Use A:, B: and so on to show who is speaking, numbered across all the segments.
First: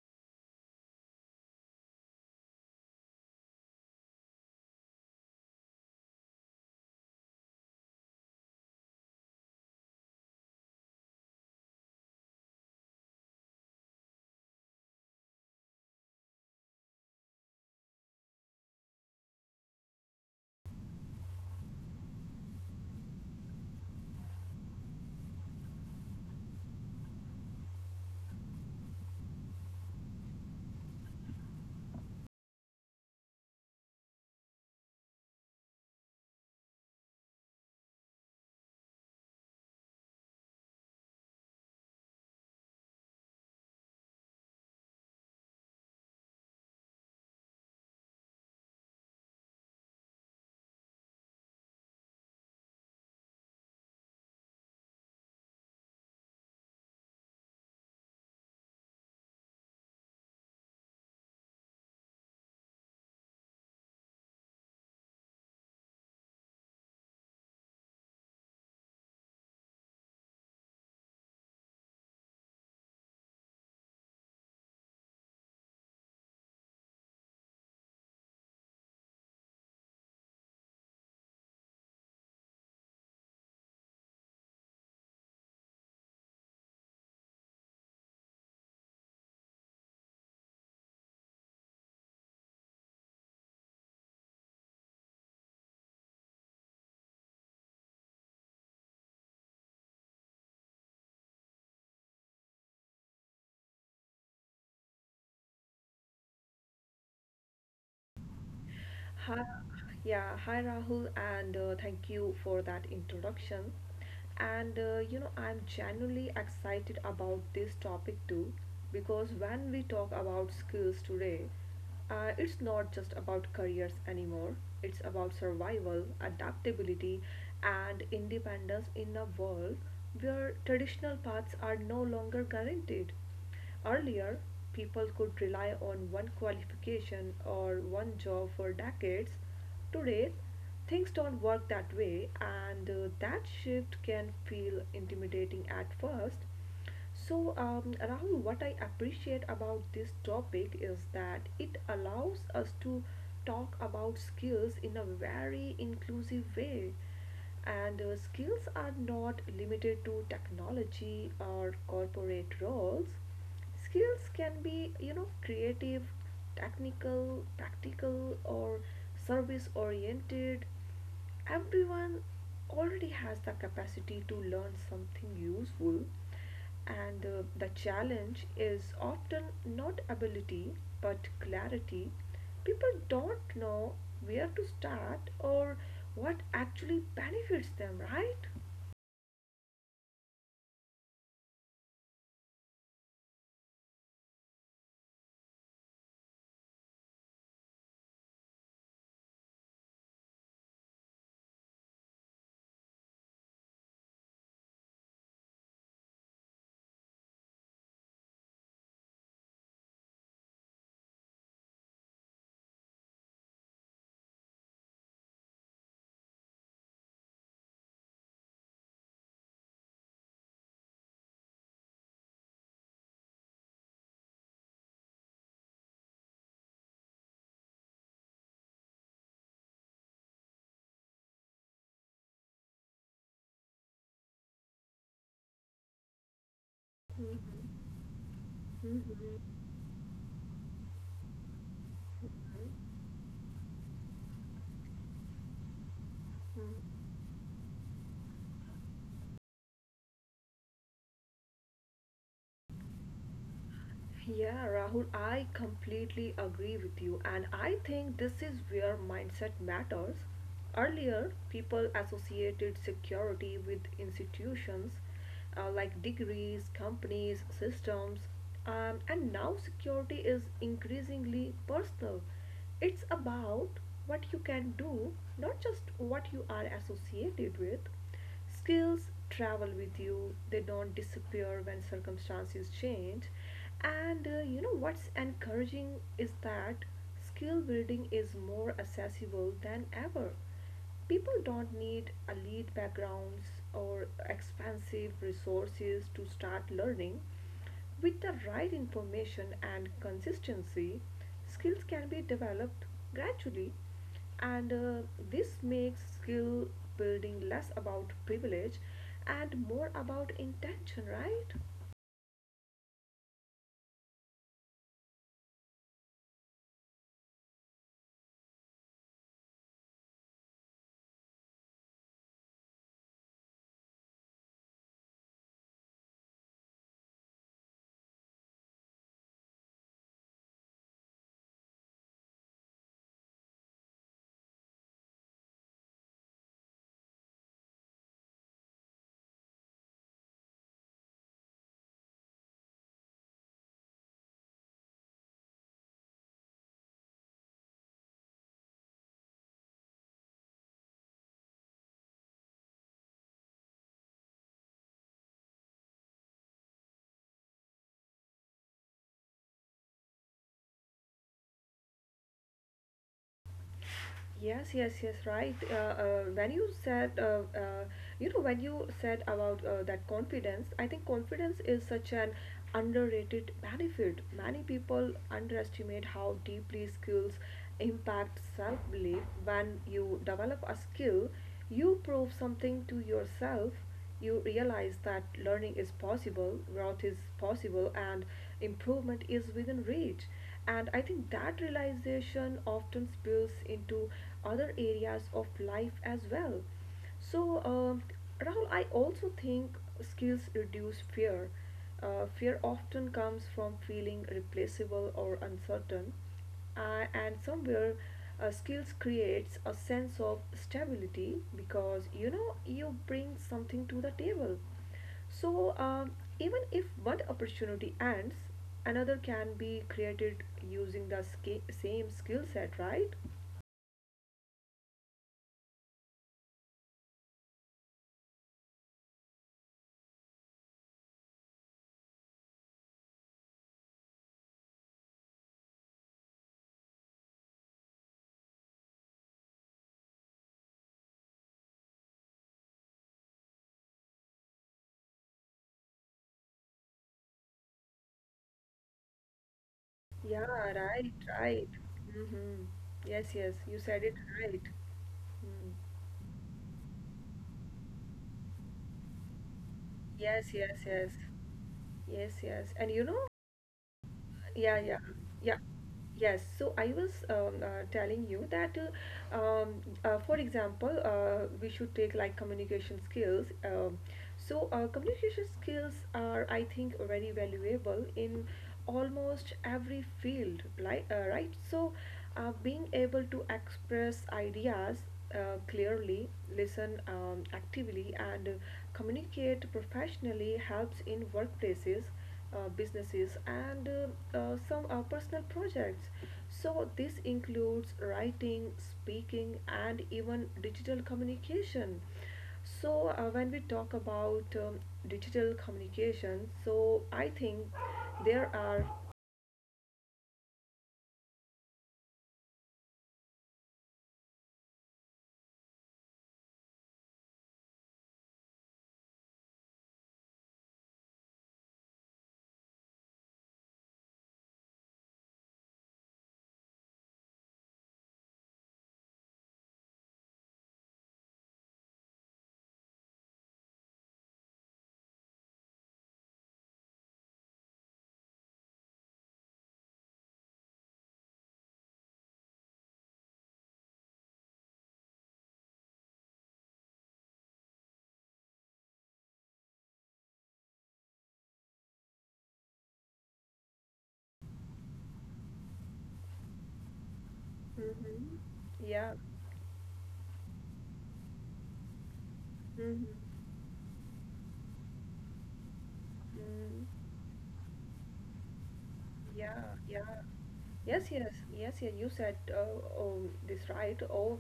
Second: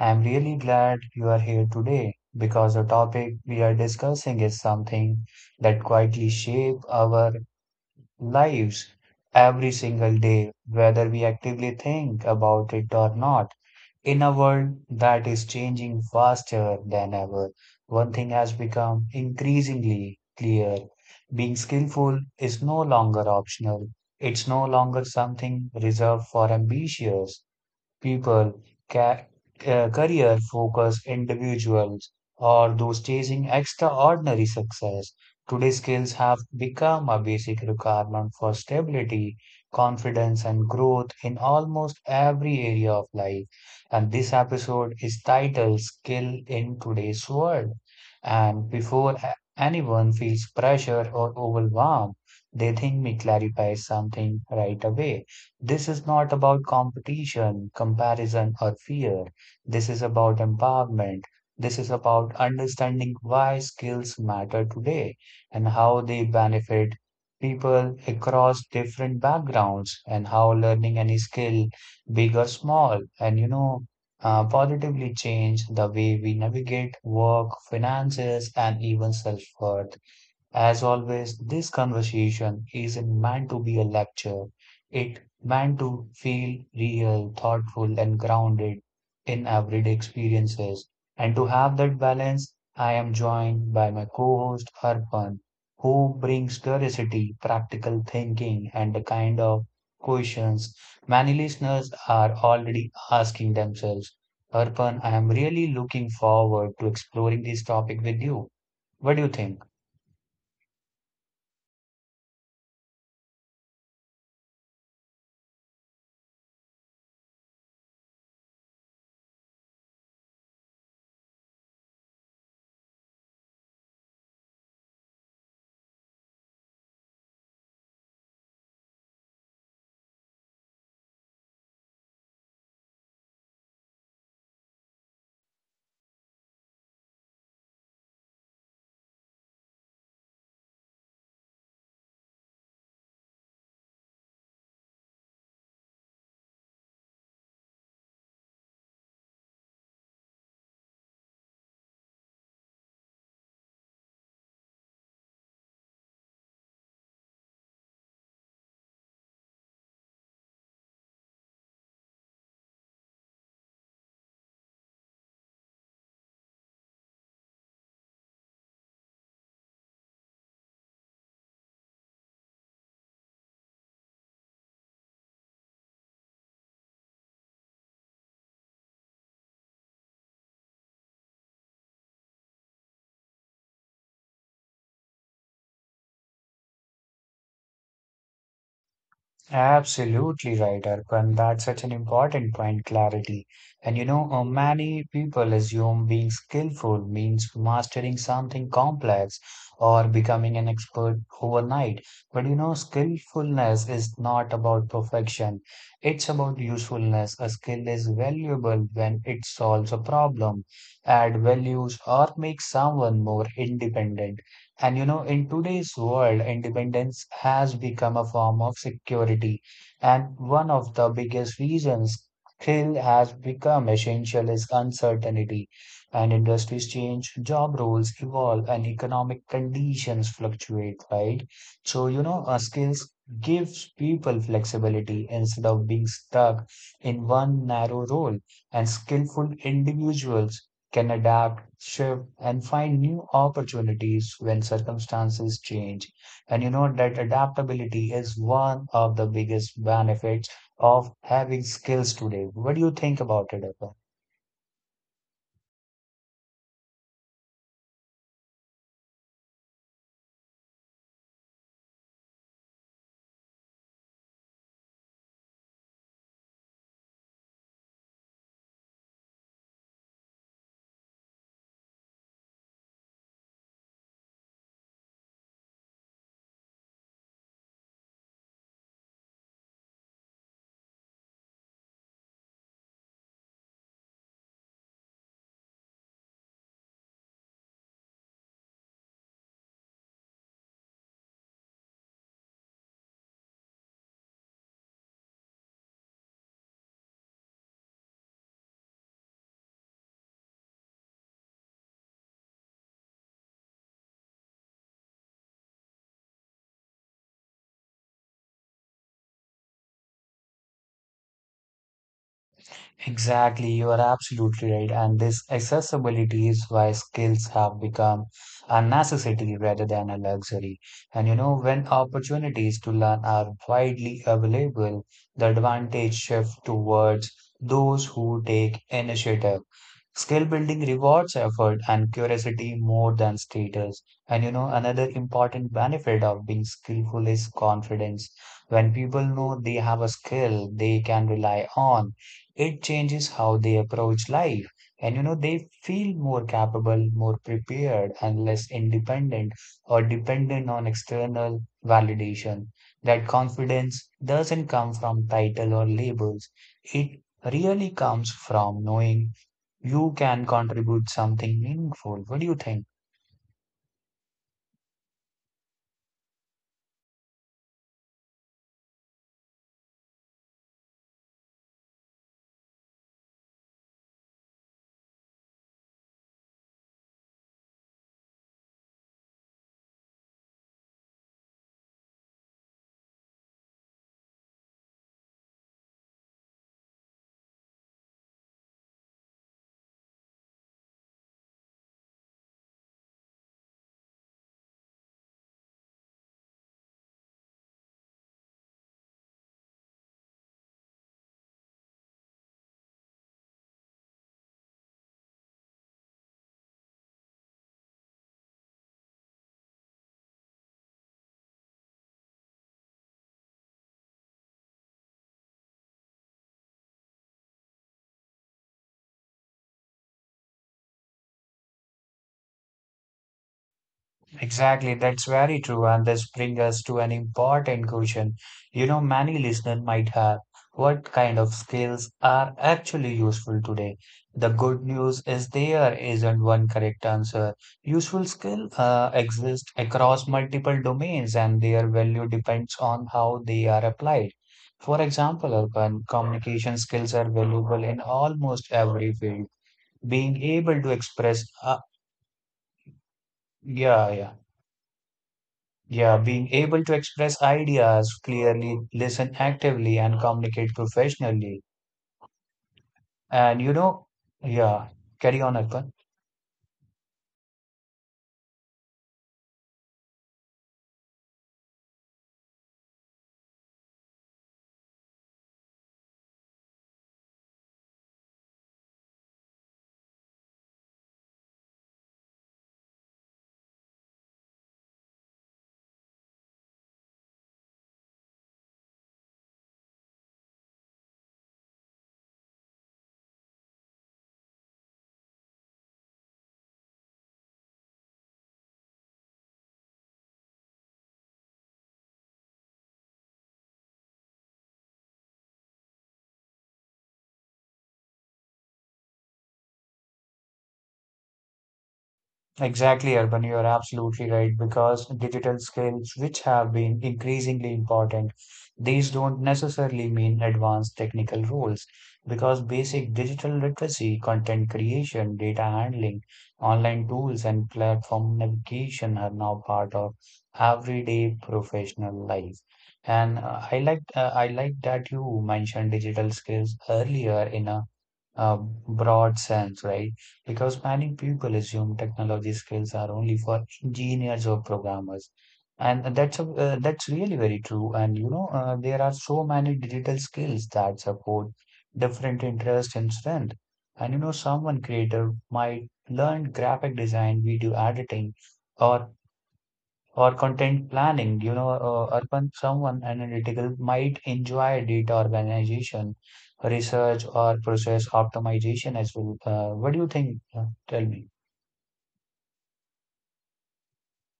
A: I'm really glad you are here today because the topic we are discussing is something that quietly shape our lives every single day, whether we actively think about it or not. In a world that is changing faster than ever, one thing has become increasingly clear. Being skillful is no longer optional. It's no longer something reserved for ambitious people, ca career-focused individuals, or those chasing extraordinary success. Today's skills have become a basic requirement for stability, confidence, and growth in almost every area of life. And this episode is titled Skill in Today's World. And before anyone feels pressure or overwhelmed, they think me clarify something right away. This is not about competition, comparison, or fear. This is about empowerment. This is about understanding why skills matter today and how they benefit people across different backgrounds and how learning any skill, big or small, positively change the way we navigate work, finances, and even self-worth. As always, this conversation isn't meant to be a lecture. It meant to feel real, thoughtful, and grounded in everyday experiences. And to have that balance, I am joined by my co-host Arpan, who brings curiosity, practical thinking, and the kind of questions many listeners are already asking themselves. Arpan, I am really looking forward to exploring this topic with you. What do you
B: Hi,
A: think?
B: yeah, hi Rahul, and thank you for that introduction. I'm genuinely excited about this topic too, because when we talk about skills today, it's not just about careers anymore. It's about survival, adaptability, and independence in a world where traditional paths are no longer guaranteed. Earlier, people could rely on one qualification or one job for decades. Today, things don't work that way, and that shift can feel intimidating at first. Rahul, what I appreciate about this topic is that it allows us to talk about skills in a very inclusive way. And skills are not limited to technology or corporate roles. Skills can be, you know, creative, technical, tactical, or service oriented. Everyone already has the capacity to learn something useful, and the challenge is often not ability but clarity. People don't know where to start or what actually benefits them, right?
A: Absolutely right, Arpan. That's such an important point, clarity. Many people assume being skillful means mastering something complex or becoming an expert overnight. Skillfulness is not about perfection, it's about usefulness. A skill is valuable when it solves a problem, adds values, or makes someone more independent. And you know, in today's world, independence has become a form of security. And one of the biggest reasons skill has become essential is uncertainty. And industries change, job roles evolve, and economic conditions fluctuate, right? Skills gives people flexibility instead of being stuck in one narrow role. And skillful individuals can adapt, shift, and find new opportunities when circumstances change. And you know that adaptability is one of the biggest benefits of having skills today. What do you think about it, Arpan?
B: Yeah, Rahul, I completely agree with you, and I think this is where mindset matters. Earlier, people associated security with institutions, like degrees, companies, systems, and now security is increasingly personal. It's about what you can do, not just what you are associated with. Skills travel with you, they don't disappear when circumstances change. And you know what's encouraging is that skill building is more accessible than ever. People don't need elite backgrounds or expensive resources to start learning. With the right information and consistency, skills can be developed gradually, and this makes skill building less about privilege and more about intention, right?
A: Exactly, you are absolutely right. And this accessibility is why skills have become a necessity rather than a luxury. And you know, when opportunities to learn are widely available, the advantage shifts towards those who take initiative. Skill building rewards effort and curiosity more than status. And you know, another important benefit of being skillful is confidence. When people know they have a skill they can rely on, it changes how they approach life, and you know they feel more capable, more prepared, and less independent or dependent on external validation. That confidence doesn't come from title or labels, it really comes from knowing you can contribute something meaningful. What do you think?
B: Yes, yes, yes, right. When you said, you know, When you said about that confidence, I think confidence is such an underrated benefit. Many people underestimate how deeply skills impact self belief. When you develop a skill, you prove something to yourself. You realize that learning is possible, growth is possible, and improvement is within reach. And I think that realization often spills into other areas of life as well. So, Rahul, I also think skills reduce fear. Fear often comes from feeling replaceable or uncertain, and somewhere skills creates a sense of stability because you know you bring something to the table. So, even if one opportunity ends, another can be created using the same skill set, right?
A: Exactly, that's very true. And this brings us to an important question. You know, many listeners might have: what kind of skills are actually useful today? The good news is there isn't one correct answer. Useful skill exist across multiple domains and their value depends on how they are applied. For example, urban communication skills are valuable in almost every field.
B: Yeah,
A: Being able to
B: right,
A: express,
B: right. Mm-hmm. Yes, yes, you said
A: yeah,
B: it
A: yeah.
B: right. Mm.
A: Yeah, being able to express ideas clearly, listen actively, and
B: Yes,
A: communicate
B: yes, yes.
A: professionally.
B: Yes, yes. And you know,
A: And you know,
B: yeah,
A: yeah,
B: yeah,
A: carry
B: yeah.
A: on, Arpan.
B: Yes, so I was telling you that for example, we should take like communication skills. So, communication skills are, I think, very valuable in almost every field, right? So, being able to express ideas clearly, listen actively, and communicate professionally helps in workplaces, businesses, and some personal projects. So, this includes writing, speaking, and even digital communication. So, when we talk about digital communication, so I think there are.
A: Exactly, Urban, you are absolutely right because digital skills, which have been increasingly important, these don't necessarily mean advanced technical roles because basic digital literacy, content creation, data handling, online tools, and platform navigation are now part of everyday professional life. And I like that you mentioned digital skills earlier in a uh, broad sense, right? Because many people assume technology skills are only for engineers or programmers, and that's really very true. And you know There are so many digital skills that support different interests and strength, and you know someone creator might learn graphic design, video editing,
B: Mhm.
A: or
B: Yeah.
A: for content planning. You know, Arpan, someone
B: Hmm.
A: analytical might enjoy data organization, research, or process optimization as well.
B: Yeah,
A: What do you
B: yeah.
A: think? Tell
B: Yes,
A: me.
B: yes, yes, yeah. You said oh, this right. Oh,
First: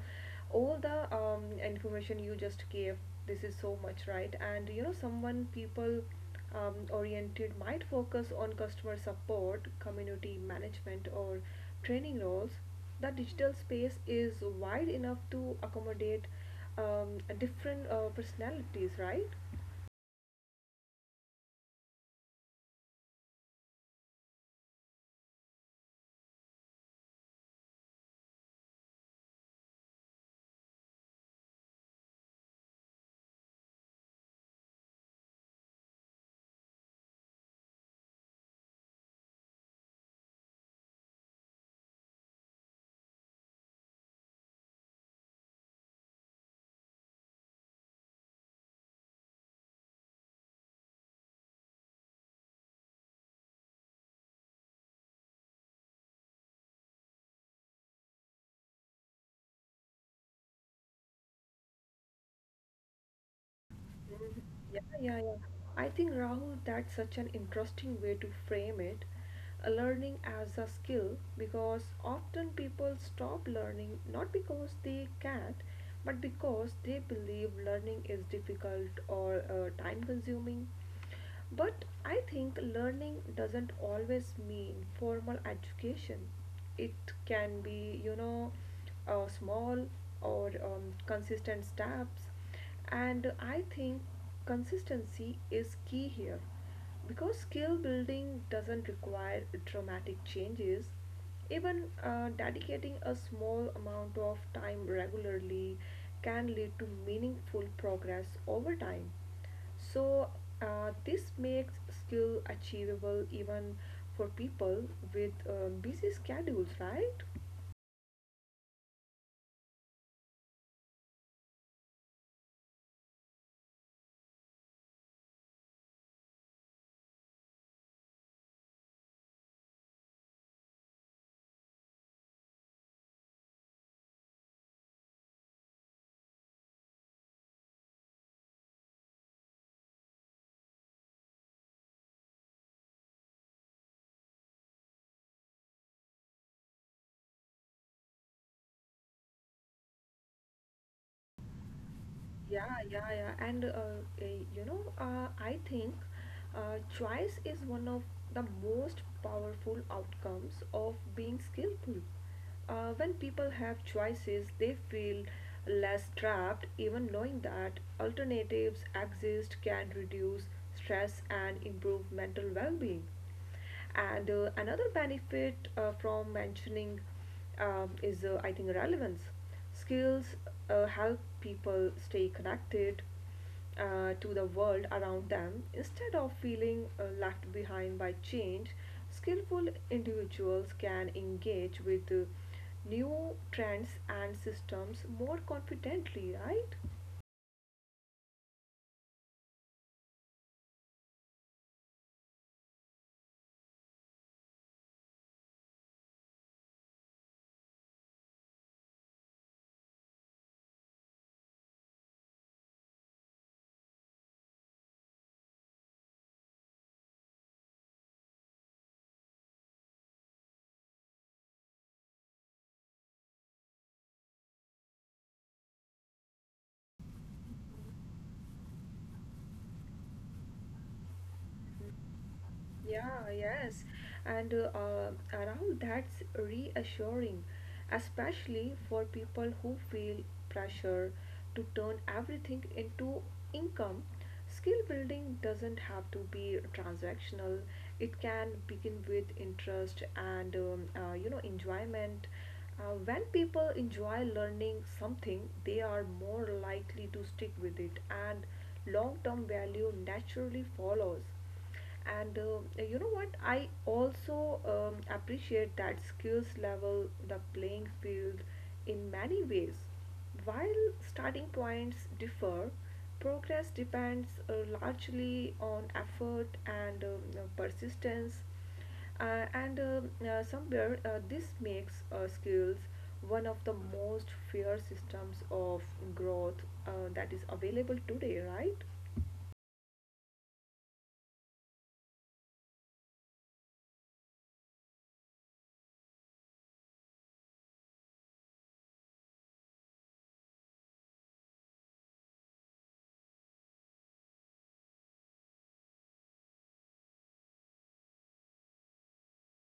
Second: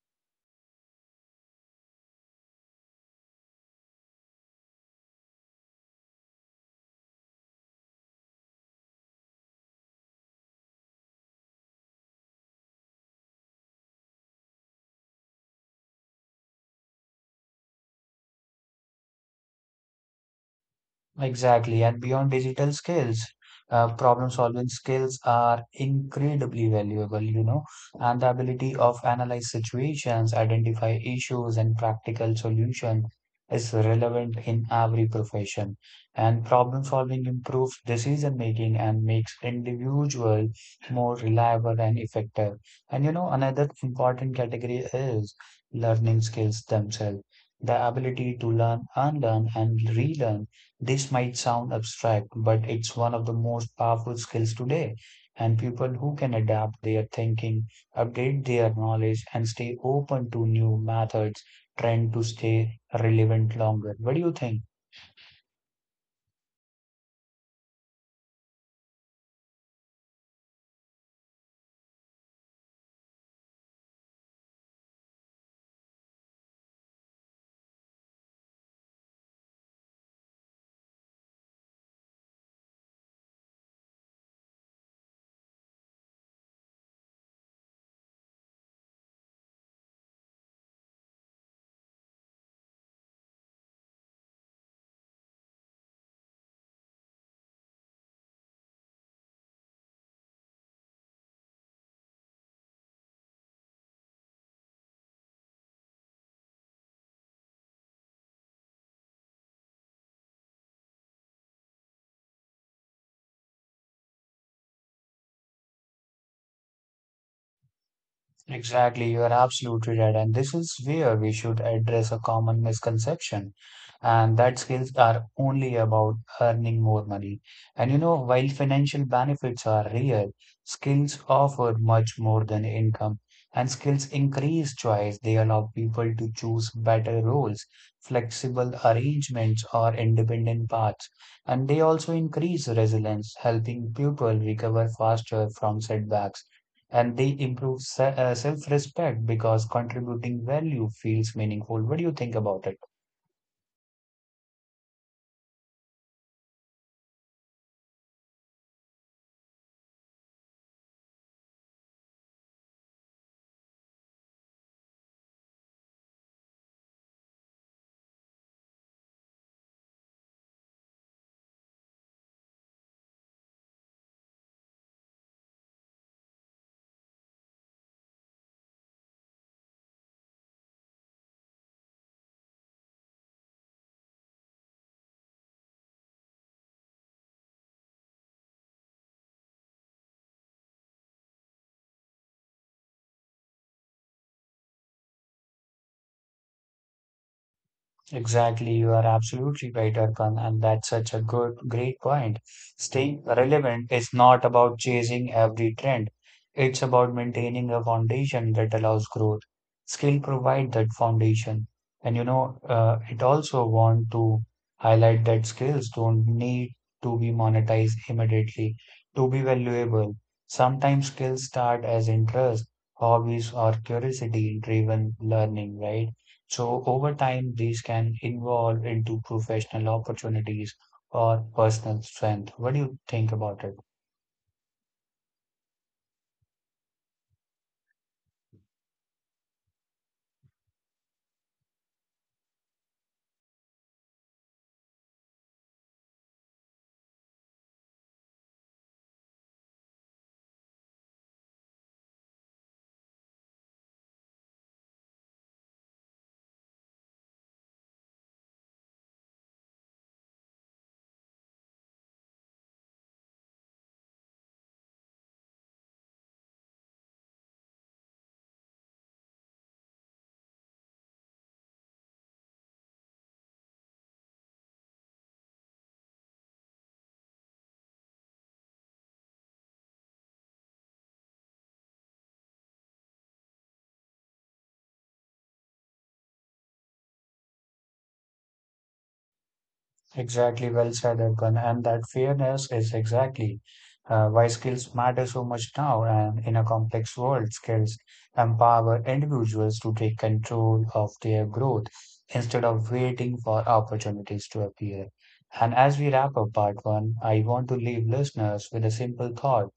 B: all the information you just gave, this is so much, right? And you know, someone people oriented might focus on customer support, community management, or training roles. The digital space is wide enough to accommodate different personalities, right?
A: Exactly. And beyond digital skills, problem solving skills are incredibly valuable, you know, and the ability of analyze situations, identify issues and practical solution is relevant in every profession. And problem solving improves decision making and makes individual more reliable and effective. And you know, another important category is learning skills themselves. The ability to learn, unlearn, and relearn, this might sound abstract, but it's one of the most powerful skills today. And people who can adapt their thinking, update their knowledge, and stay open to new methods tend to stay relevant longer. What do you
B: Mhm.
A: think?
B: Yeah, yeah, yeah. I think Rahul, that's such an interesting way to frame it. A learning as a skill because often people stop learning not because they can't, but because they believe learning is difficult or time consuming. But I think learning doesn't always mean formal education. It can be, you know, small or consistent steps. And I think consistency is key here because skill building doesn't require dramatic changes. Even dedicating a small amount of time regularly can lead to meaningful progress over time. So, this makes skill achievable even for people with busy schedules, right?
A: Exactly, you are absolutely right. And this is where we should address a common misconception, and that skills are only about earning more money. And you know, while financial benefits are real, skills offer much more than income, and skills increase choice. They allow people to choose better roles, flexible arrangements, or independent paths. And they also increase resilience, helping people recover faster from setbacks, and they improve self-respect because contributing value feels meaningful. What do you think about it?
B: Yeah, yeah, yeah. And I think choice is one of the most powerful outcomes of being skillful. When people have choices, they feel less trapped. Even knowing that alternatives exist can reduce stress and improve mental well being. And another benefit from mentioning is, I think, relevance. Skills help people stay connected to the world around them instead of feeling left behind by change. Skillful individuals can engage with new trends and systems more confidently, right?
A: Exactly, you are absolutely right, Arkan, and that's such a great point. Staying relevant is not about chasing every trend. It's about maintaining a foundation that allows growth. Skill provide that foundation. It also want to highlight that skills don't need to be monetized immediately to be valuable. Sometimes skills start as interest, hobbies, or curiosity-driven learning, right? So over time, these can evolve into professional opportunities or personal strength. What do you think
B: Yeah,
A: about it?
B: yes. And around that's reassuring, especially for people who feel pressure to turn everything into income. Skill building doesn't have to be transactional. It can begin with interest and you know, enjoyment. When people enjoy learning something, they are more likely to stick with it, and long-term value naturally follows. And you know what, I also appreciate that skills level the playing field in many ways. While starting points differ, progress depends largely on effort and persistence. Uh, and um, uh, somewhere uh, this makes skills one of the most fair systems of growth that is available today, right?
A: Exactly, well said, Erkan. And that fairness is exactly why skills matter so much now. And in a complex world, skills empower individuals to take control of their growth instead of waiting for opportunities to appear. And as we wrap up part one, I want to leave listeners with a simple thought.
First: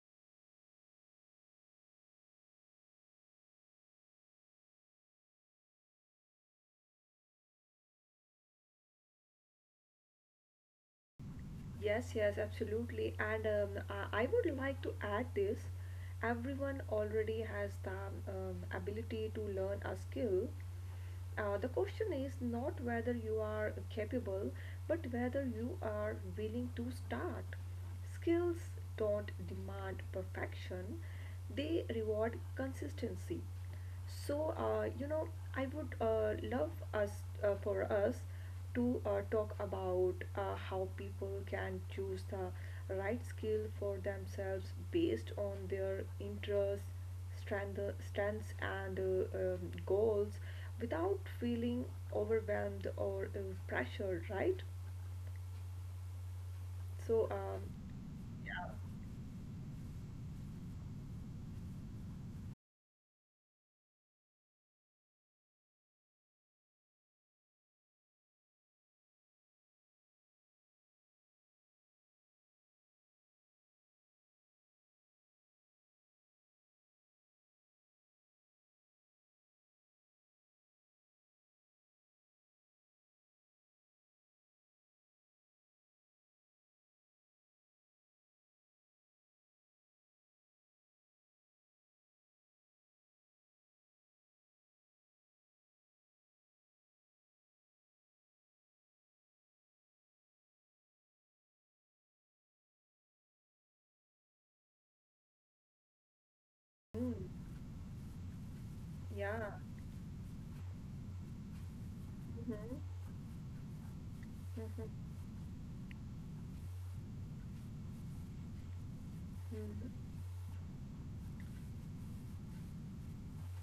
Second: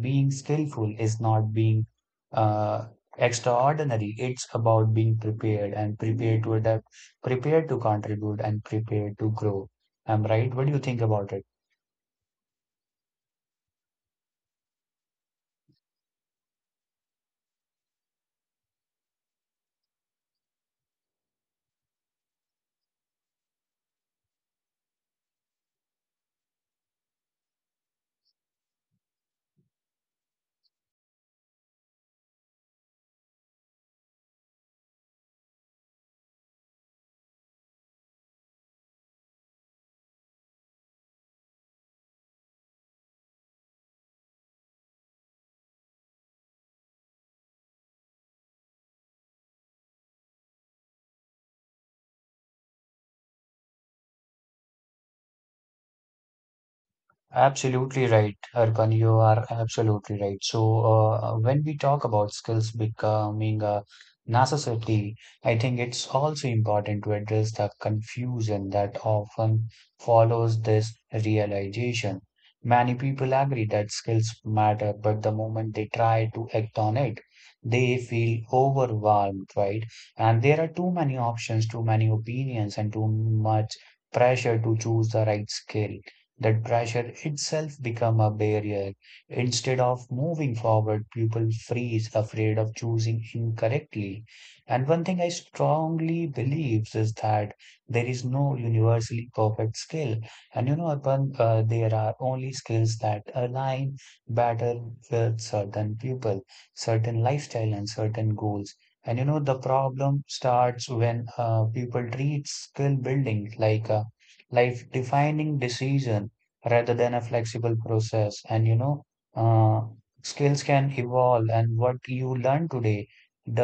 A: Being skillful is not being uh, extraordinary. It's about being prepared, and prepared to adapt, prepared to contribute, and prepared to grow. I'm right. What do you think about it?
B: Yes, yes, absolutely. And um, I would like to add this. Everyone already has the ability to learn a skill. The question is not whether you are capable, but whether you are willing to start. Skills don't demand perfection, they reward consistency. So, you know, I would love us for us to talk about how people can choose the right skill for themselves based on their interests, strength, strengths, and goals without feeling overwhelmed or pressured, right? So, um,
A: Absolutely right, Arkan. You are absolutely right. When we talk about skills becoming a necessity, I think it's also important to address the confusion that often follows this realization. Many people agree that skills matter, but the moment they try to act on it, they feel overwhelmed, right? And there are too many options, too many opinions, and too much pressure to choose the right skill. That pressure itself become a barrier. Instead of moving forward, people freeze, afraid of choosing incorrectly. And one thing I strongly believe is that there is no universally perfect skill. And you know, upon There are only skills that align better with certain people, certain
B: mm,
A: lifestyle, and certain goals. And you know,
B: yeah.
A: the problem starts when people treat
B: Hmm.
A: skill building like a life defining decision rather than a flexible process. Uh, Skills can evolve, and what you learn today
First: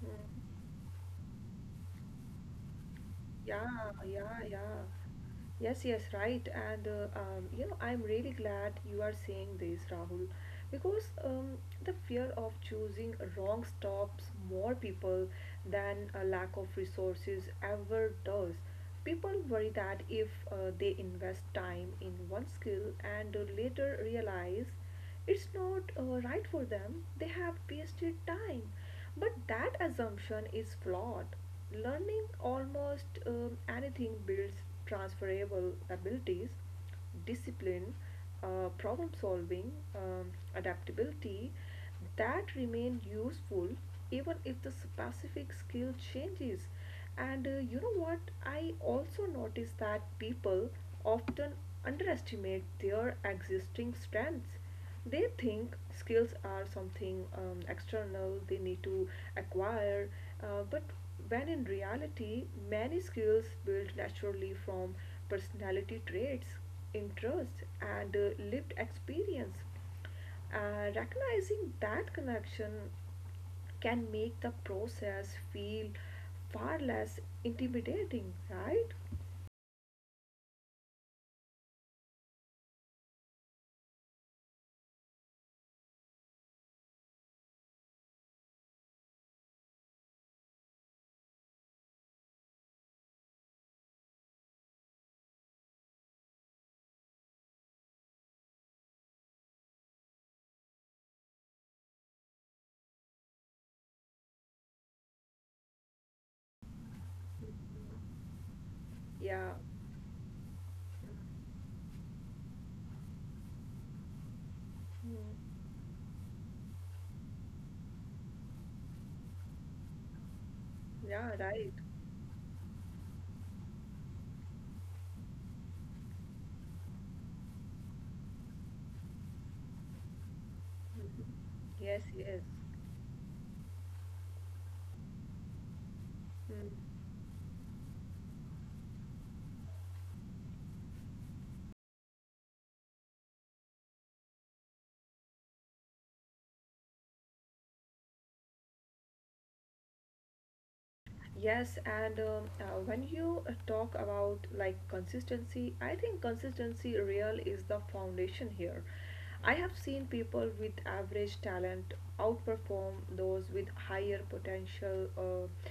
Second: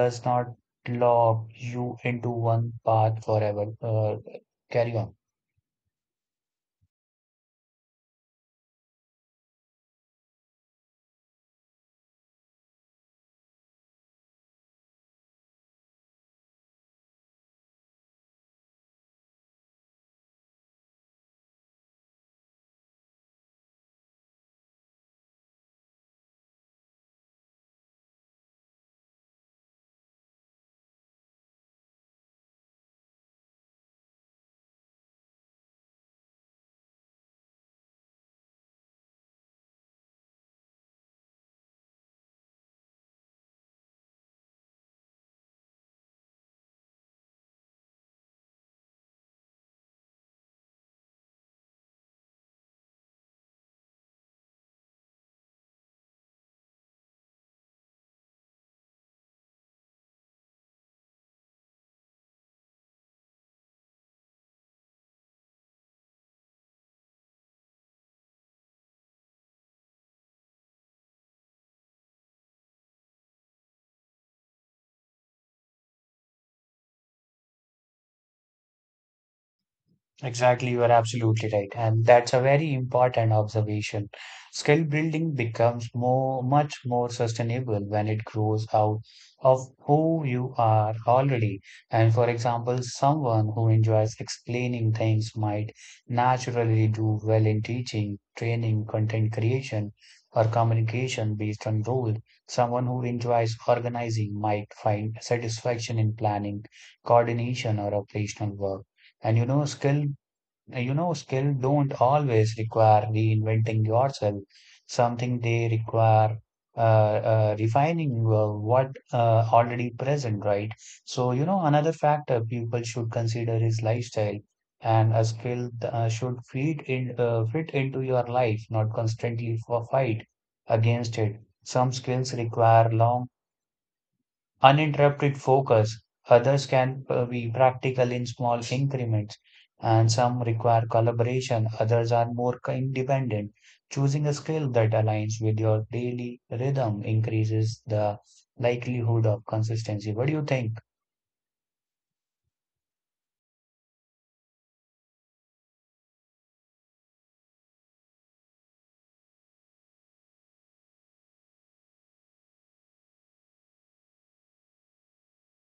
B: Hmm.
A: not lock you into one path forever.
B: Yeah, yeah, yeah.
A: Carry on.
B: Yes, yes, right. And you know, I'm really glad you are saying this, Rahul, because the fear of choosing wrong stops more people than a lack of resources ever does. People worry that if they invest time in one skill and later realize it's not right for them, they have wasted time. But that assumption is flawed. Learning almost anything builds transferable abilities, discipline, problem solving, adaptability that remain useful even if the specific skill changes. And you know what? I also notice that people often underestimate their existing strengths. They think skills are something external they need to acquire, but when in reality, many skills built naturally from personality traits, interests, and lived experience. Recognizing that connection can make the process feel far less intimidating, right?
A: Exactly, you are absolutely right. And that's a very important observation. Skill building becomes much more sustainable when it grows out of who you are already. And for example, someone who enjoys explaining things might naturally do well in teaching, training, content creation, or communication based on role. Someone who enjoys organizing might find satisfaction in planning, coordination, or operational work. And you
B: Yeah,
A: know, skill don't always require reinventing yourself.
B: mm,
A: Something they require refining what already present, right?
B: yeah,
A: So, you know,
B: right.
A: another factor people should consider is lifestyle, and a skill should fit in fit into your life, not constantly for fight against it. Some
B: Yes,
A: skills
B: yes.
A: require long uninterrupted focus. Others
B: Hmm.
A: can be practical in small increments, and some require collaboration. Others are more independent. Choosing a skill that aligns with your daily rhythm increases the likelihood of consistency. What do you think?
B: Yes, and when you talk about like consistency, I think consistency real is the foundation here. I have seen people with average talent outperform those with higher potential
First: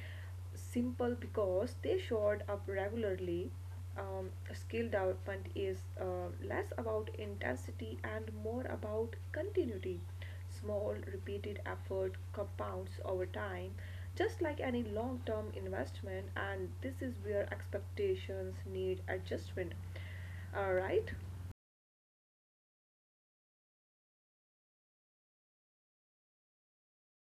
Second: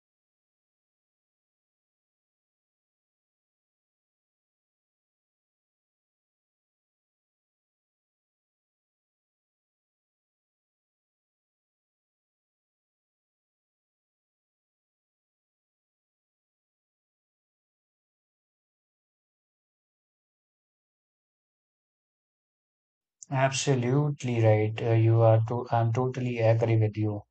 B: simple because they showed up regularly. Skill development is less about intensity and more about continuity. Small, repeated effort compounds over time, just like any long term investment, and this is where expectations need adjustment. All right.
A: Absolutely right. You are to, I'm totally agree with you.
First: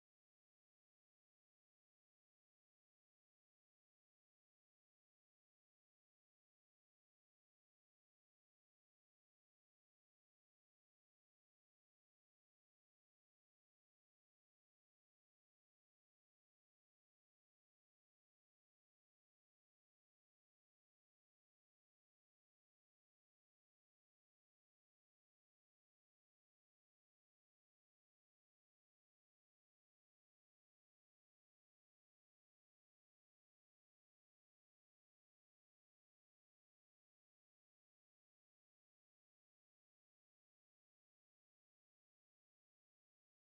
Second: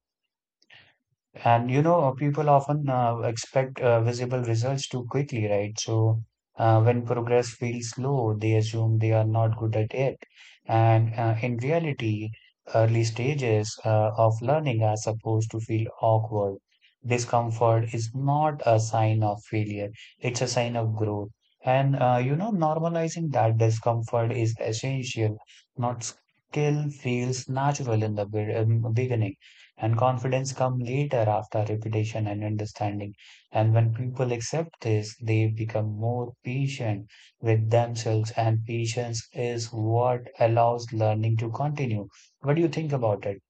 A: And you know, people often expect visible results too quickly, right? So when progress feels slow, they assume they are not good at it. And in reality, early stages of learning are supposed to feel awkward. Discomfort is not a sign of failure, it's a sign of growth. And You know, normalizing that discomfort is essential, not skill feels natural in the beginning. And confidence come later after repetition and understanding. And when people accept this, they become more patient with themselves. And patience is what allows learning to continue. What do you think about it?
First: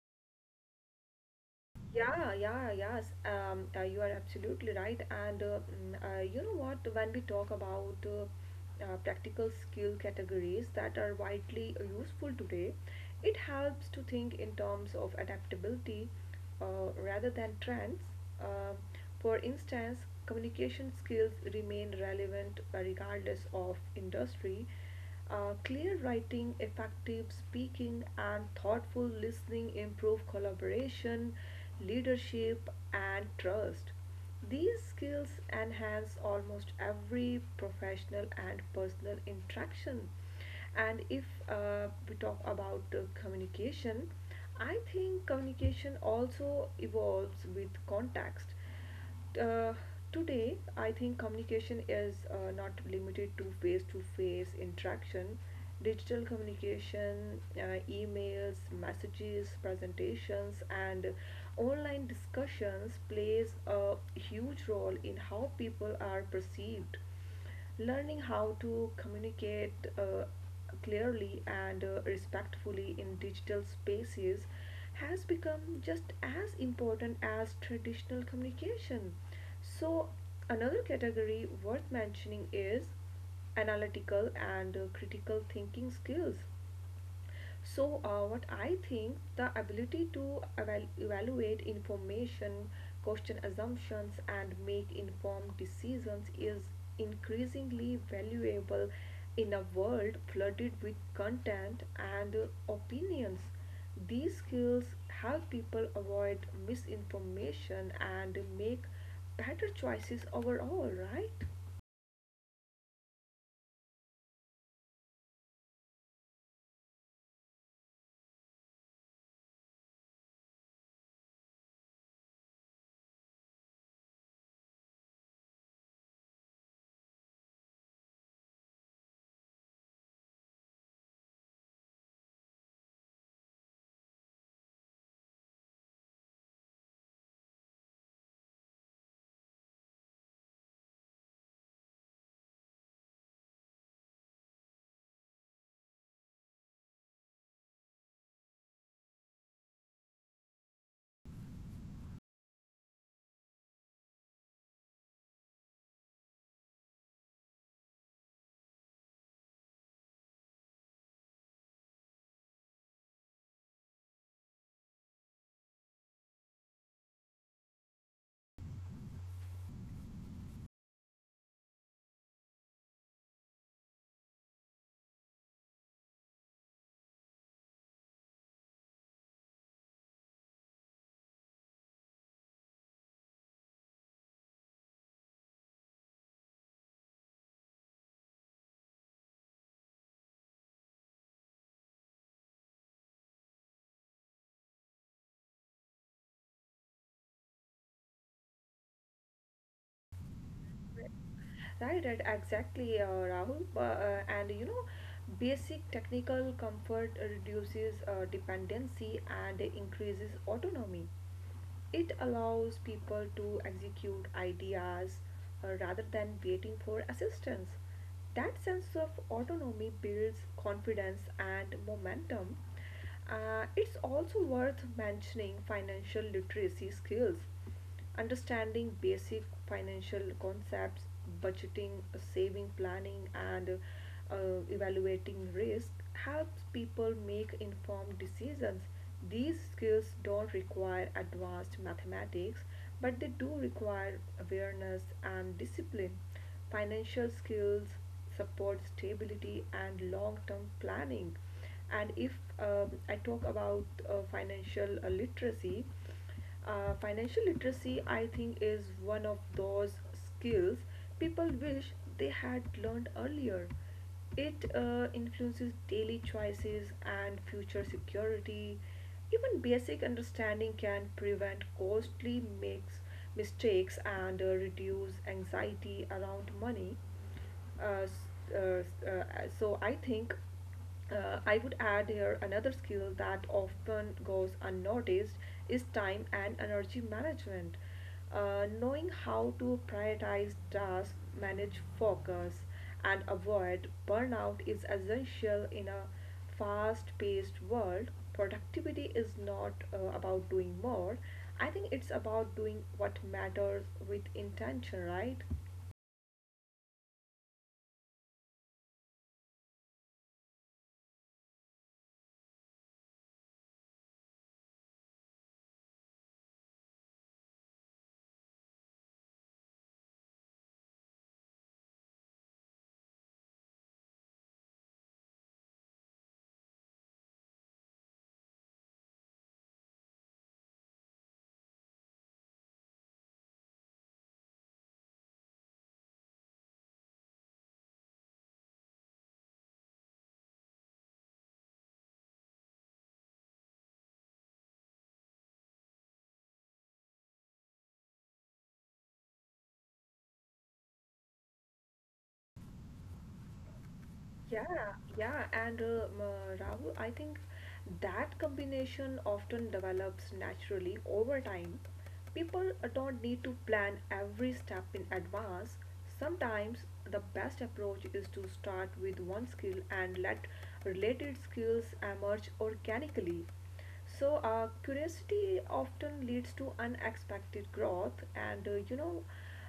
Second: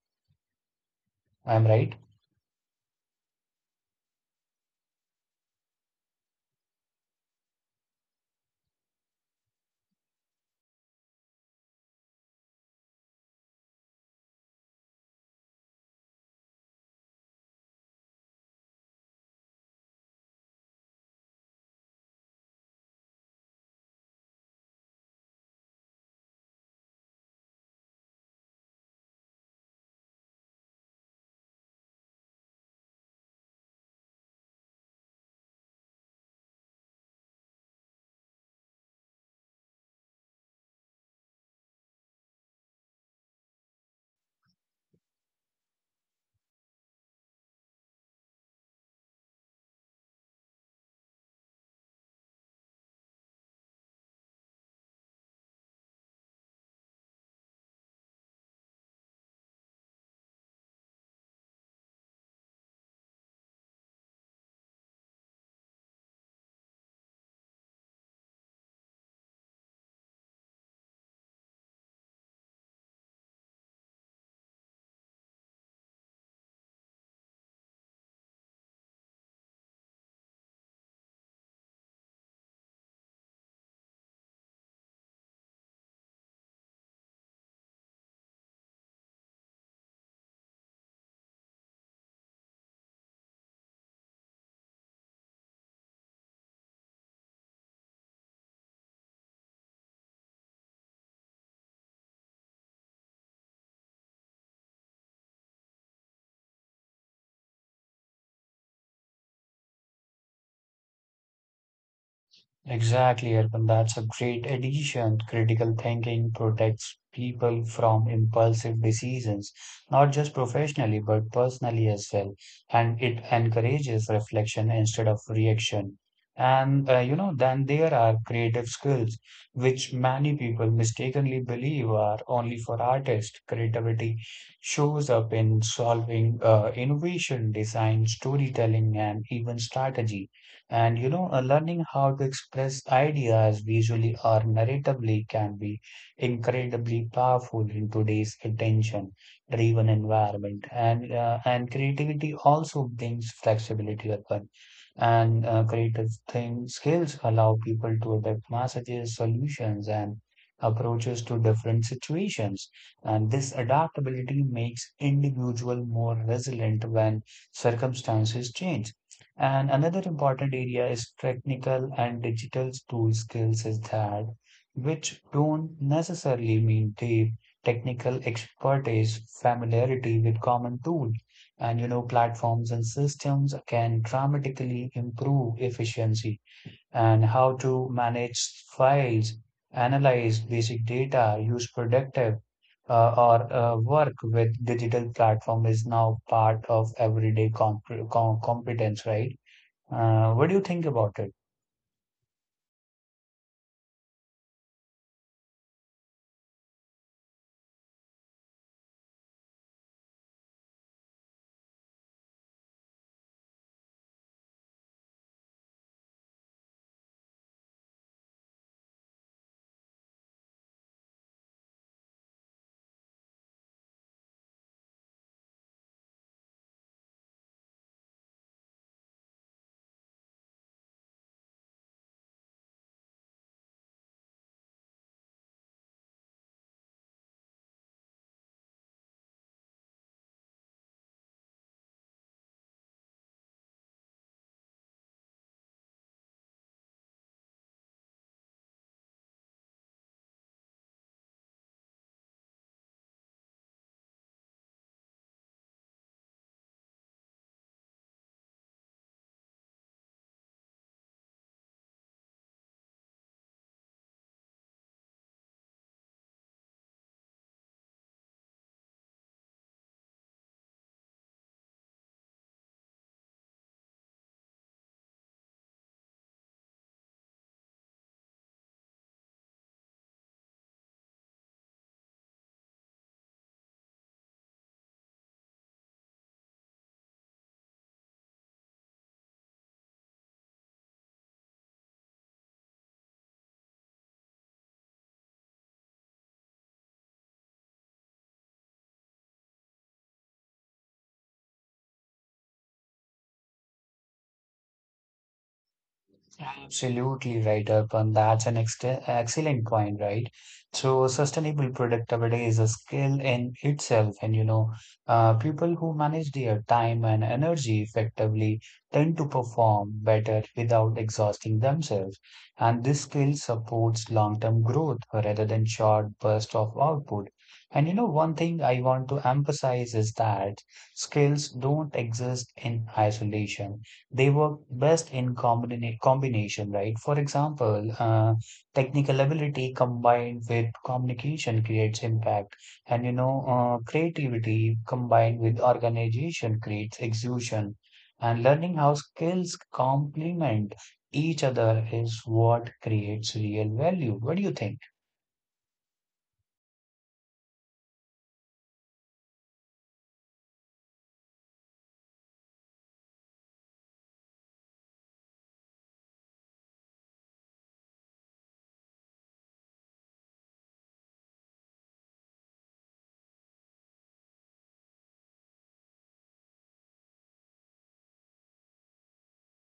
A: I'm right.
B: Yeah, yeah, yes. You are absolutely right. And you know what? When we talk about practical skill categories that are widely useful today, it helps to think in terms of adaptability rather than trends. Uh, for instance, communication skills remain relevant regardless of industry. Clear writing, effective speaking, and thoughtful listening improve collaboration, leadership, and trust. These skills enhance almost every professional and personal interaction. And if we talk about communication, I think communication also evolves with context. uh, Today, I think communication is not limited to face interaction. Digital communication, emails, messages, presentations, and online discussions plays a huge role in how people are perceived. Learning how to communicate clearly and respectfully in digital spaces has become just as important as traditional communication. So, another category worth mentioning is analytical and critical thinking skills. So, what I think, the ability to evaluate information, question assumptions, and make informed decisions is increasingly valuable in a world flooded with content and opinions. These skills help people avoid misinformation and make better choices overall, right?
A: Exactly, Arpan. That's a great addition. Critical thinking protects people from impulsive decisions, not just professionally, but personally as well. And it encourages reflection instead of reaction. Then there are creative skills, which many people mistakenly believe are only for artists. Creativity shows up in solving, innovation, design, storytelling, and even strategy. Learning how to express ideas visually or narratively can be incredibly powerful in today's attention-driven environment. And creativity also brings flexibility upon. And Creative thing skills allow people to adapt messages, solutions, and approaches to different situations. And this adaptability makes individual more resilient when circumstances change. And another important area is technical and digital tool skills is that which don't necessarily mean deep technical expertise, familiarity with common tools and, you know, platforms and systems can dramatically improve efficiency and how to manage files, analyze basic data, use productive or work with digital platform is now part of everyday competence, right? What do you think about it?
B: Right, right, exactly, Rahul. And you know, basic technical comfort reduces dependency and increases autonomy. It allows people to execute ideas rather than waiting for assistance. That sense of autonomy builds confidence and momentum. It's also worth mentioning financial literacy skills, understanding basic financial concepts, budgeting, saving, planning, and uh, evaluating risk helps people make informed decisions. These skills don't require advanced mathematics, but they do require awareness and discipline. Financial skills support stability and long-term planning. And if I talk about financial literacy financial literacy, I think, is one of those skills people wish they had learned earlier. It influences daily choices and future security. Even basic understanding can prevent costly makes mistakes and reduce anxiety around money. Uh, so I think I would add here another skill that often goes unnoticed is time and energy management. Knowing how to prioritize tasks, manage focus, and avoid burnout is essential in a fast paced world. Productivity is not about doing more, I think it's about doing what matters with intention, right?
A: Absolutely right, Arpan. That's an ex excellent point, right? So sustainable productivity is a skill in itself, and people who manage their time and energy effectively tend to perform better without exhausting themselves. And this skill supports long-term growth rather than short bursts of output. And you know, one thing I want to emphasize is that skills don't exist in isolation, they work best in combination, right? For example, technical ability combined with communication creates impact, and creativity combined with organization creates execution, and learning how skills complement each other is what creates real value. What do you think?
B: Yeah, yeah, and Rahul, I think that combination often develops naturally over time. People don't need to plan every step in advance. Sometimes the best approach is to start with one skill and let related skills emerge organically. So, curiosity often leads to unexpected growth, and uh, you know,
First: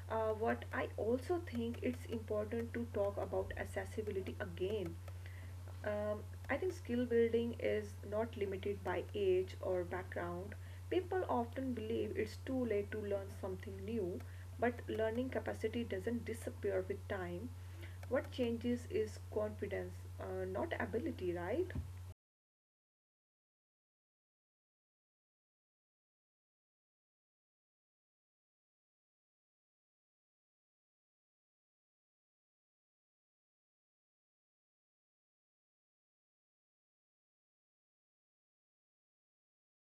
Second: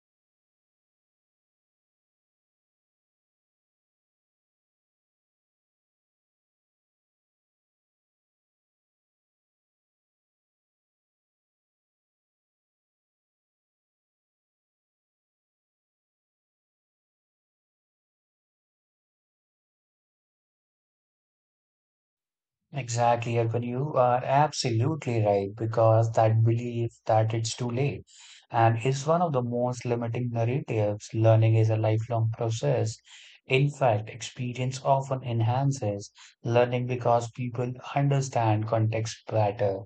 B: uh, what I also think it's important to talk about accessibility again. Um, I think skill building is not limited by age or background. People often believe it's too late to learn something new, but learning capacity doesn't disappear with time. What changes is confidence, not ability, right?
A: Exactly, Arpan. You are absolutely right because that belief that it's too late and is one of the most limiting narratives. Learning is a lifelong process. In fact, experience often enhances learning because people understand context better.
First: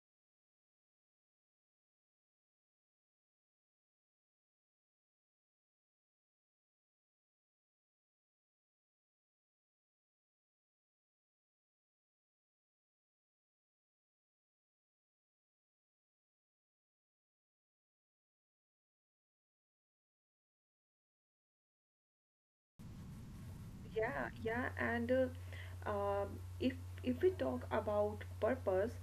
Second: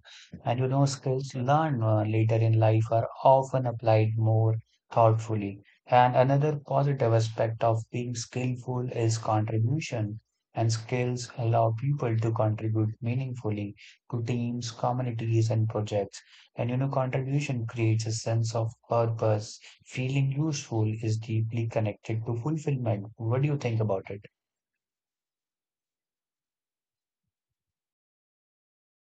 A: And you know, skills learned later in life are often applied more thoughtfully. And another positive aspect of being skillful is contribution and skills allow people to contribute meaningfully to teams, communities, and projects. And you know, contribution creates a sense of purpose. Feeling useful is deeply connected to fulfillment. What do you think about it?
B: Yeah, yeah, and if we talk about purpose,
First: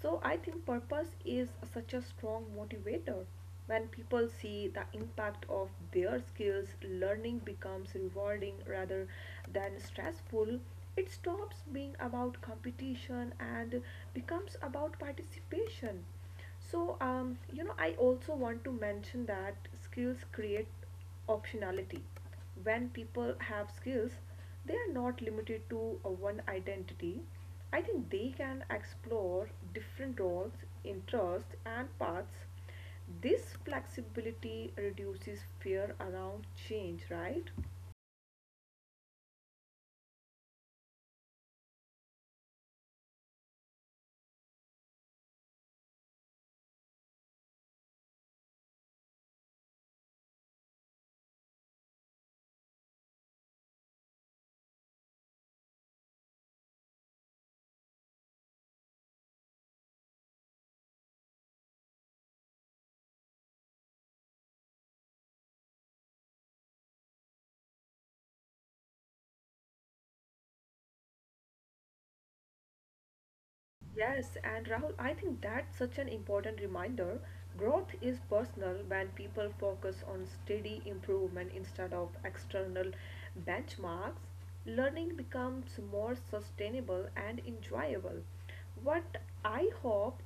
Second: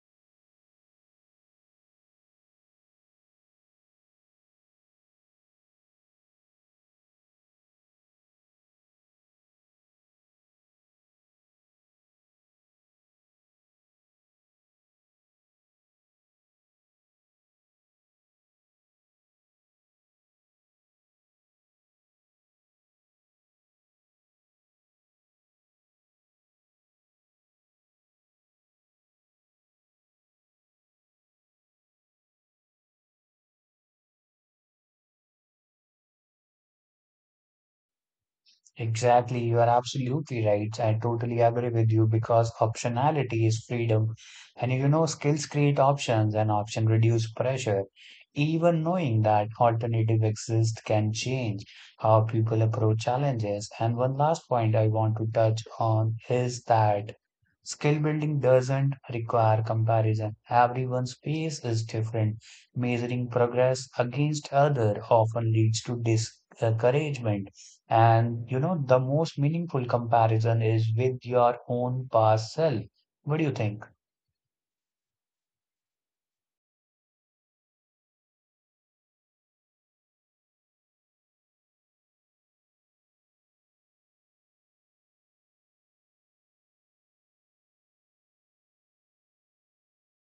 B: so I think purpose is such a strong motivator. When people see the impact of their skills, learning becomes rewarding rather than stressful. It stops being about competition and becomes about participation. So, I also want to mention that skills create optionality. When people have skills, they are not limited to one identity. I think they can explore different roles, interests, and paths. This flexibility reduces fear around change, right?
A: Exactly, you are absolutely right. I totally agree with you because optionality is freedom. And you know, skills create options and option reduce pressure. Even knowing that alternative exist can change how people approach challenges. And one last point I want to touch on is that skill building doesn't require comparison. Everyone's pace is different. Measuring progress against other often leads to discouragement and, you know, the most meaningful comparison is with your own past self. What do you think?
B: Yes, and Rahul, I think that's such an important reminder. Growth is personal when people focus on steady improvement instead of external benchmarks. Learning becomes more sustainable and enjoyable. What I hope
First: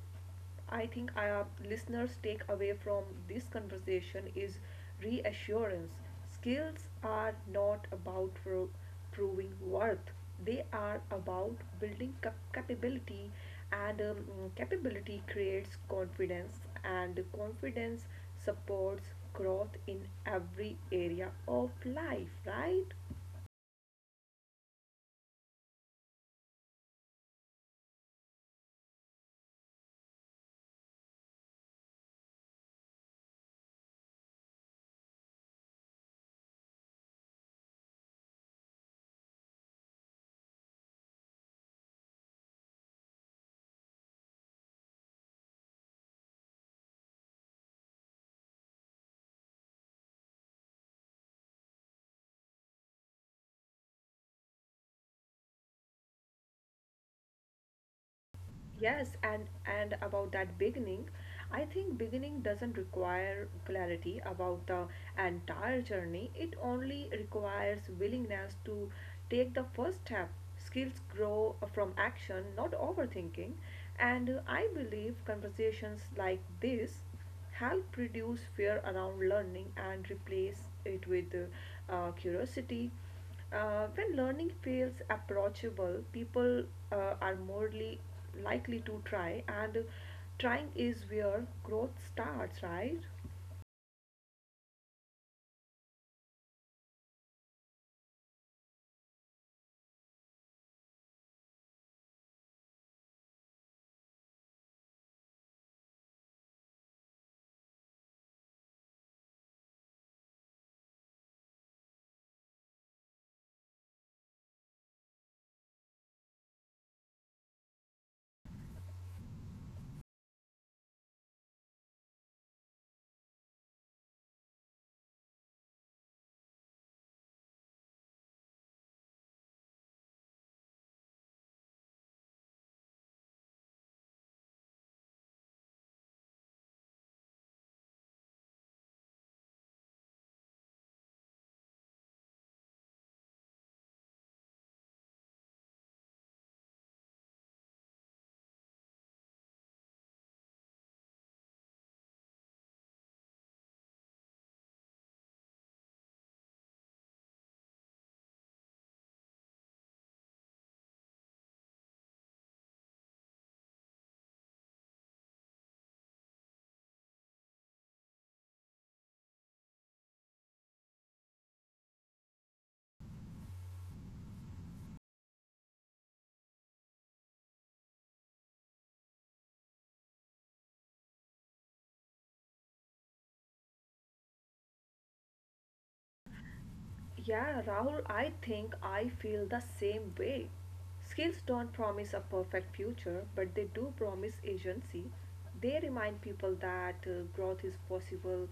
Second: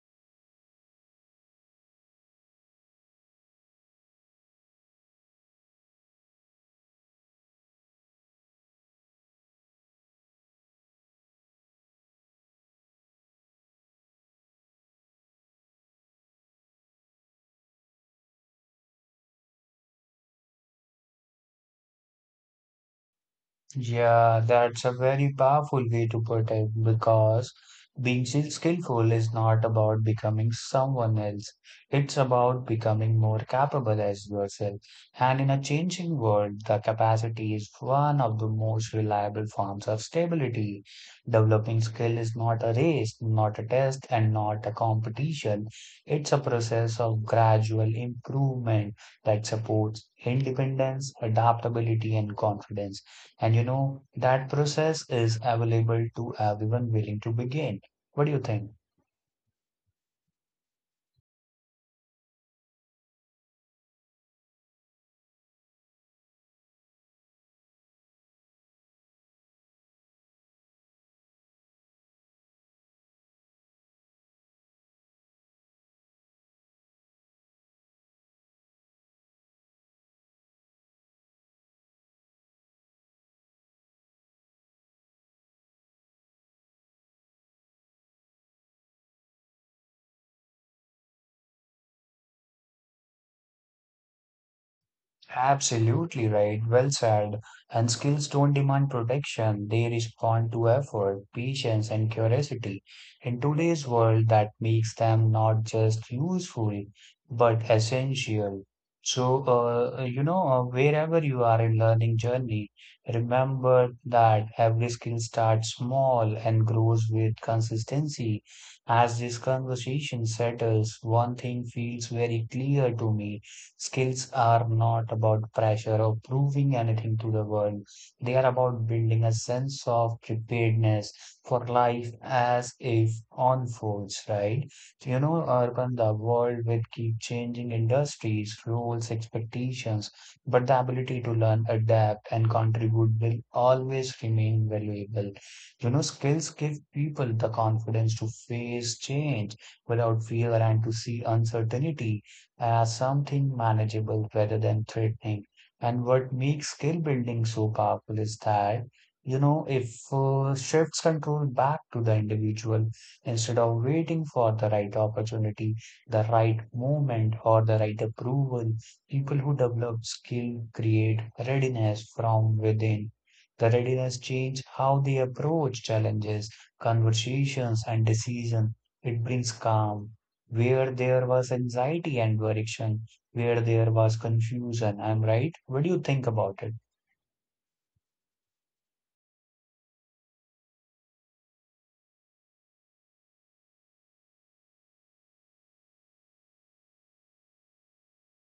B: I think our listeners take away from this conversation is reassurance. Skills are not about proving worth. They are about building capability and capability creates confidence and confidence supports growth in every area of life, right?
A: Yeah, that's a very powerful way to put it because being skillful is not about becoming someone else. It's about becoming more capable as yourself. And in a changing world, the capacity is one of the most reliable forms of stability. Developing skill is not a race, not a test, and not a competition. It's a process of gradual improvement that supports independence, adaptability, and confidence. And you know, that process is available to everyone willing to begin. What do you think?
B: Yes, and about that beginning, I think beginning doesn't require clarity about the entire journey. It only requires willingness to take the first step. Skills grow from action, not overthinking. And I believe conversations like this help reduce fear around learning and replace it with curiosity. When learning feels approachable, people are likely to try, and trying is where growth starts, right?
A: Absolutely right, well said. And skills don't demand protection, they respond to effort, patience, and curiosity. In today's world, that makes them not just useful, but essential. So, you know, wherever you are in learning journey, remember that every skill starts small and grows with consistency. As this conversation settles, one thing feels very clear to me. Skills are not about pressure or proving anything to the world. They are about building a sense of preparedness for life as it unfolds, right? Urban, the world will keep changing industries, roles, expectations, but the ability to learn, adapt, and contribute will always remain valuable. You know, skills give people the confidence to face change without fear and to see uncertainty as something manageable rather than threatening. And what makes skill building so powerful is that, you know, if shifts control back to the individual instead of waiting for the right opportunity, the right moment, or the right approval, people who develop skill create readiness from within. The readiness change how they approach challenges, conversations, and decisions. It brings calm where there was anxiety and direction, where there was confusion. I'm right. What do you think about it?
B: Yeah, Rahul, I think I feel the same way. Skills don't promise a perfect future, but they do promise agency. They remind people that growth is possible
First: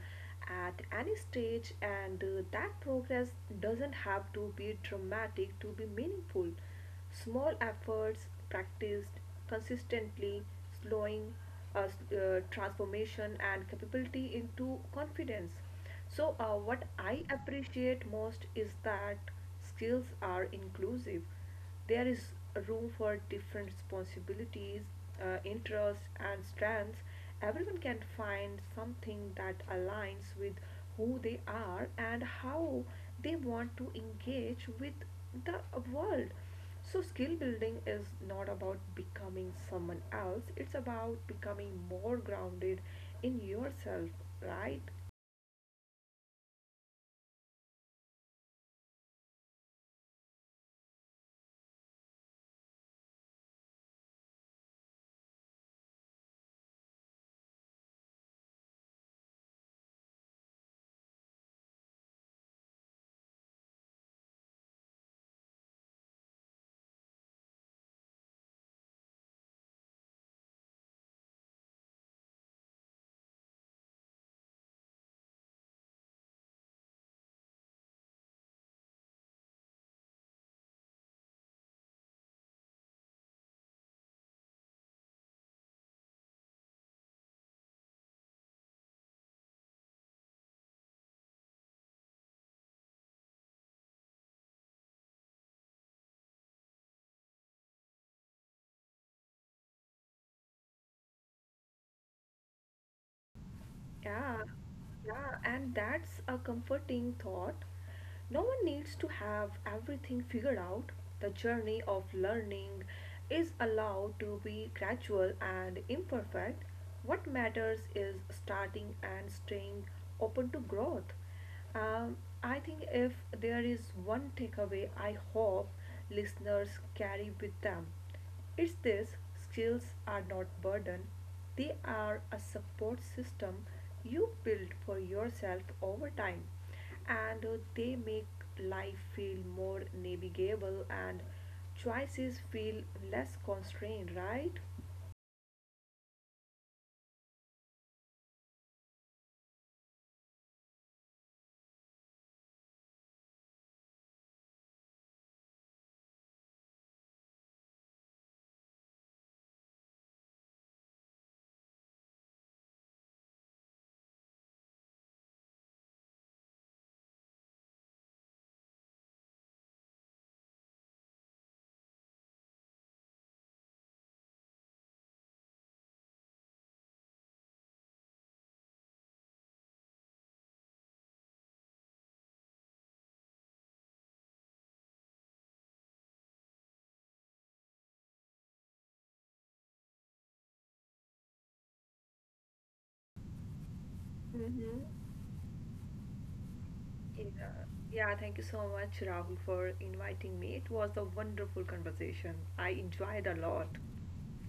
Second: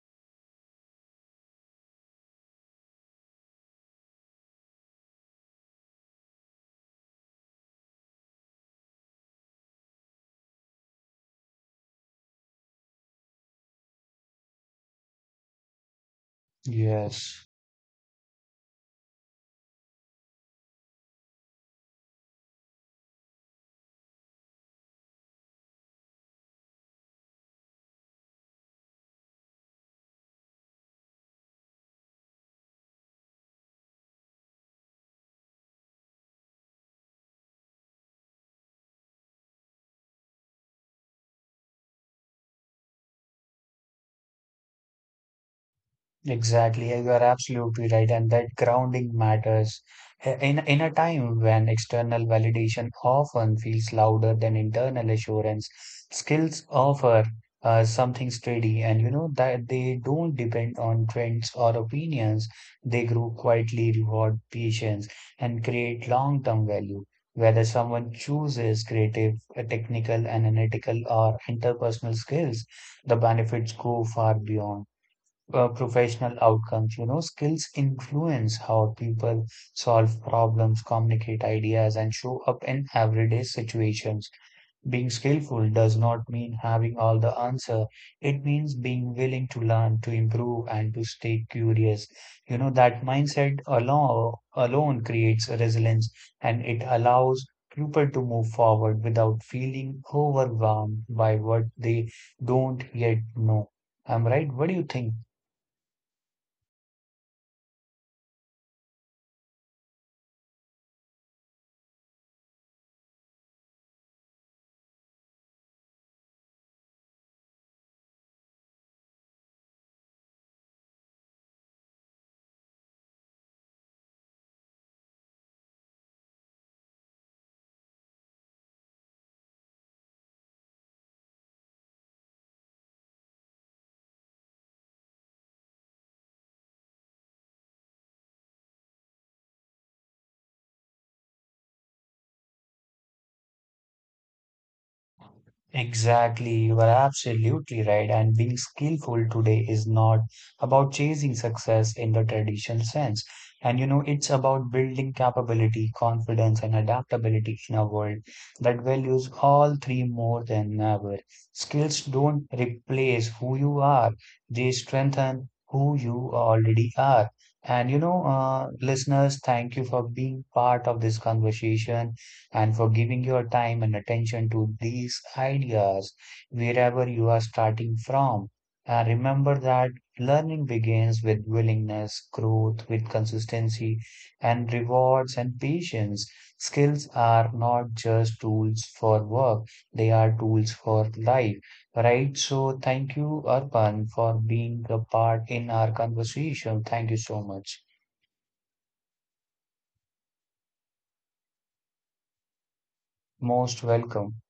B: at any stage and that progress doesn't have to be dramatic to be meaningful. Small efforts practiced consistently, slowing transformation and capability into confidence. So, what I
A: Yes.
B: appreciate most is that skills are inclusive. There is room for different responsibilities, interests, and strengths. Everyone can find something that aligns with who they are and how they want to engage with the world. So, skill building is not about becoming someone else, it's about becoming more grounded in yourself, right?
A: Exactly, you are absolutely right, and that grounding matters. In a time when external validation often feels louder than internal assurance, skills offer something steady, and you know that they don't depend on trends or opinions. They grow quietly, reward patience, and create long-term value. Whether someone chooses creative, technical, analytical, or interpersonal skills, the benefits go far beyond professional outcomes. You know, skills influence how people solve problems, communicate ideas, and show up in everyday situations. Being skillful does not mean having all the answer. It means being willing to learn, to improve, and to stay curious. You know, that mindset alone creates resilience and it allows people to move forward without feeling overwhelmed by what they don't yet know. I'm
B: Yeah,
A: right. What do you think?
B: yeah, and that's a comforting thought. No one needs to have everything figured out. The journey of learning is allowed to be gradual and imperfect. What matters is starting and staying open to growth. Um, I think if there is one takeaway I hope listeners carry with them, it's this: skills are not burden, they are a support system you build for yourself over time and they make life feel more navigable and choices feel less constrained, right?
A: Exactly, you are absolutely right. And being skillful today is not about chasing success in the traditional sense. And you know, it's about building capability, confidence, and adaptability in a world that values all three more than ever. Skills don't replace who you are, they strengthen who you already are. Listeners, thank you for being part of this conversation and for giving your time and attention to these ideas wherever you are starting from. And remember that learning begins with willingness, growth with consistency, and rewards and patience. Skills are not just tools for work, they are tools for life, right? So, thank you, Arpan, for being
B: Mm-hmm.
A: a part in our conversation. Thank you so
B: Yeah.
A: much.
B: Yeah, thank you so much, Rahul, for inviting me. It was a wonderful conversation. I enjoyed a lot.
A: Most welcome.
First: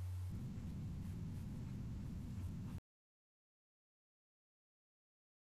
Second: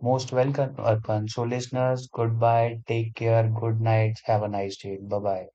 A: Most welcome, Arpan. So, listeners, goodbye, take care, good night, have a nice day. Bye bye.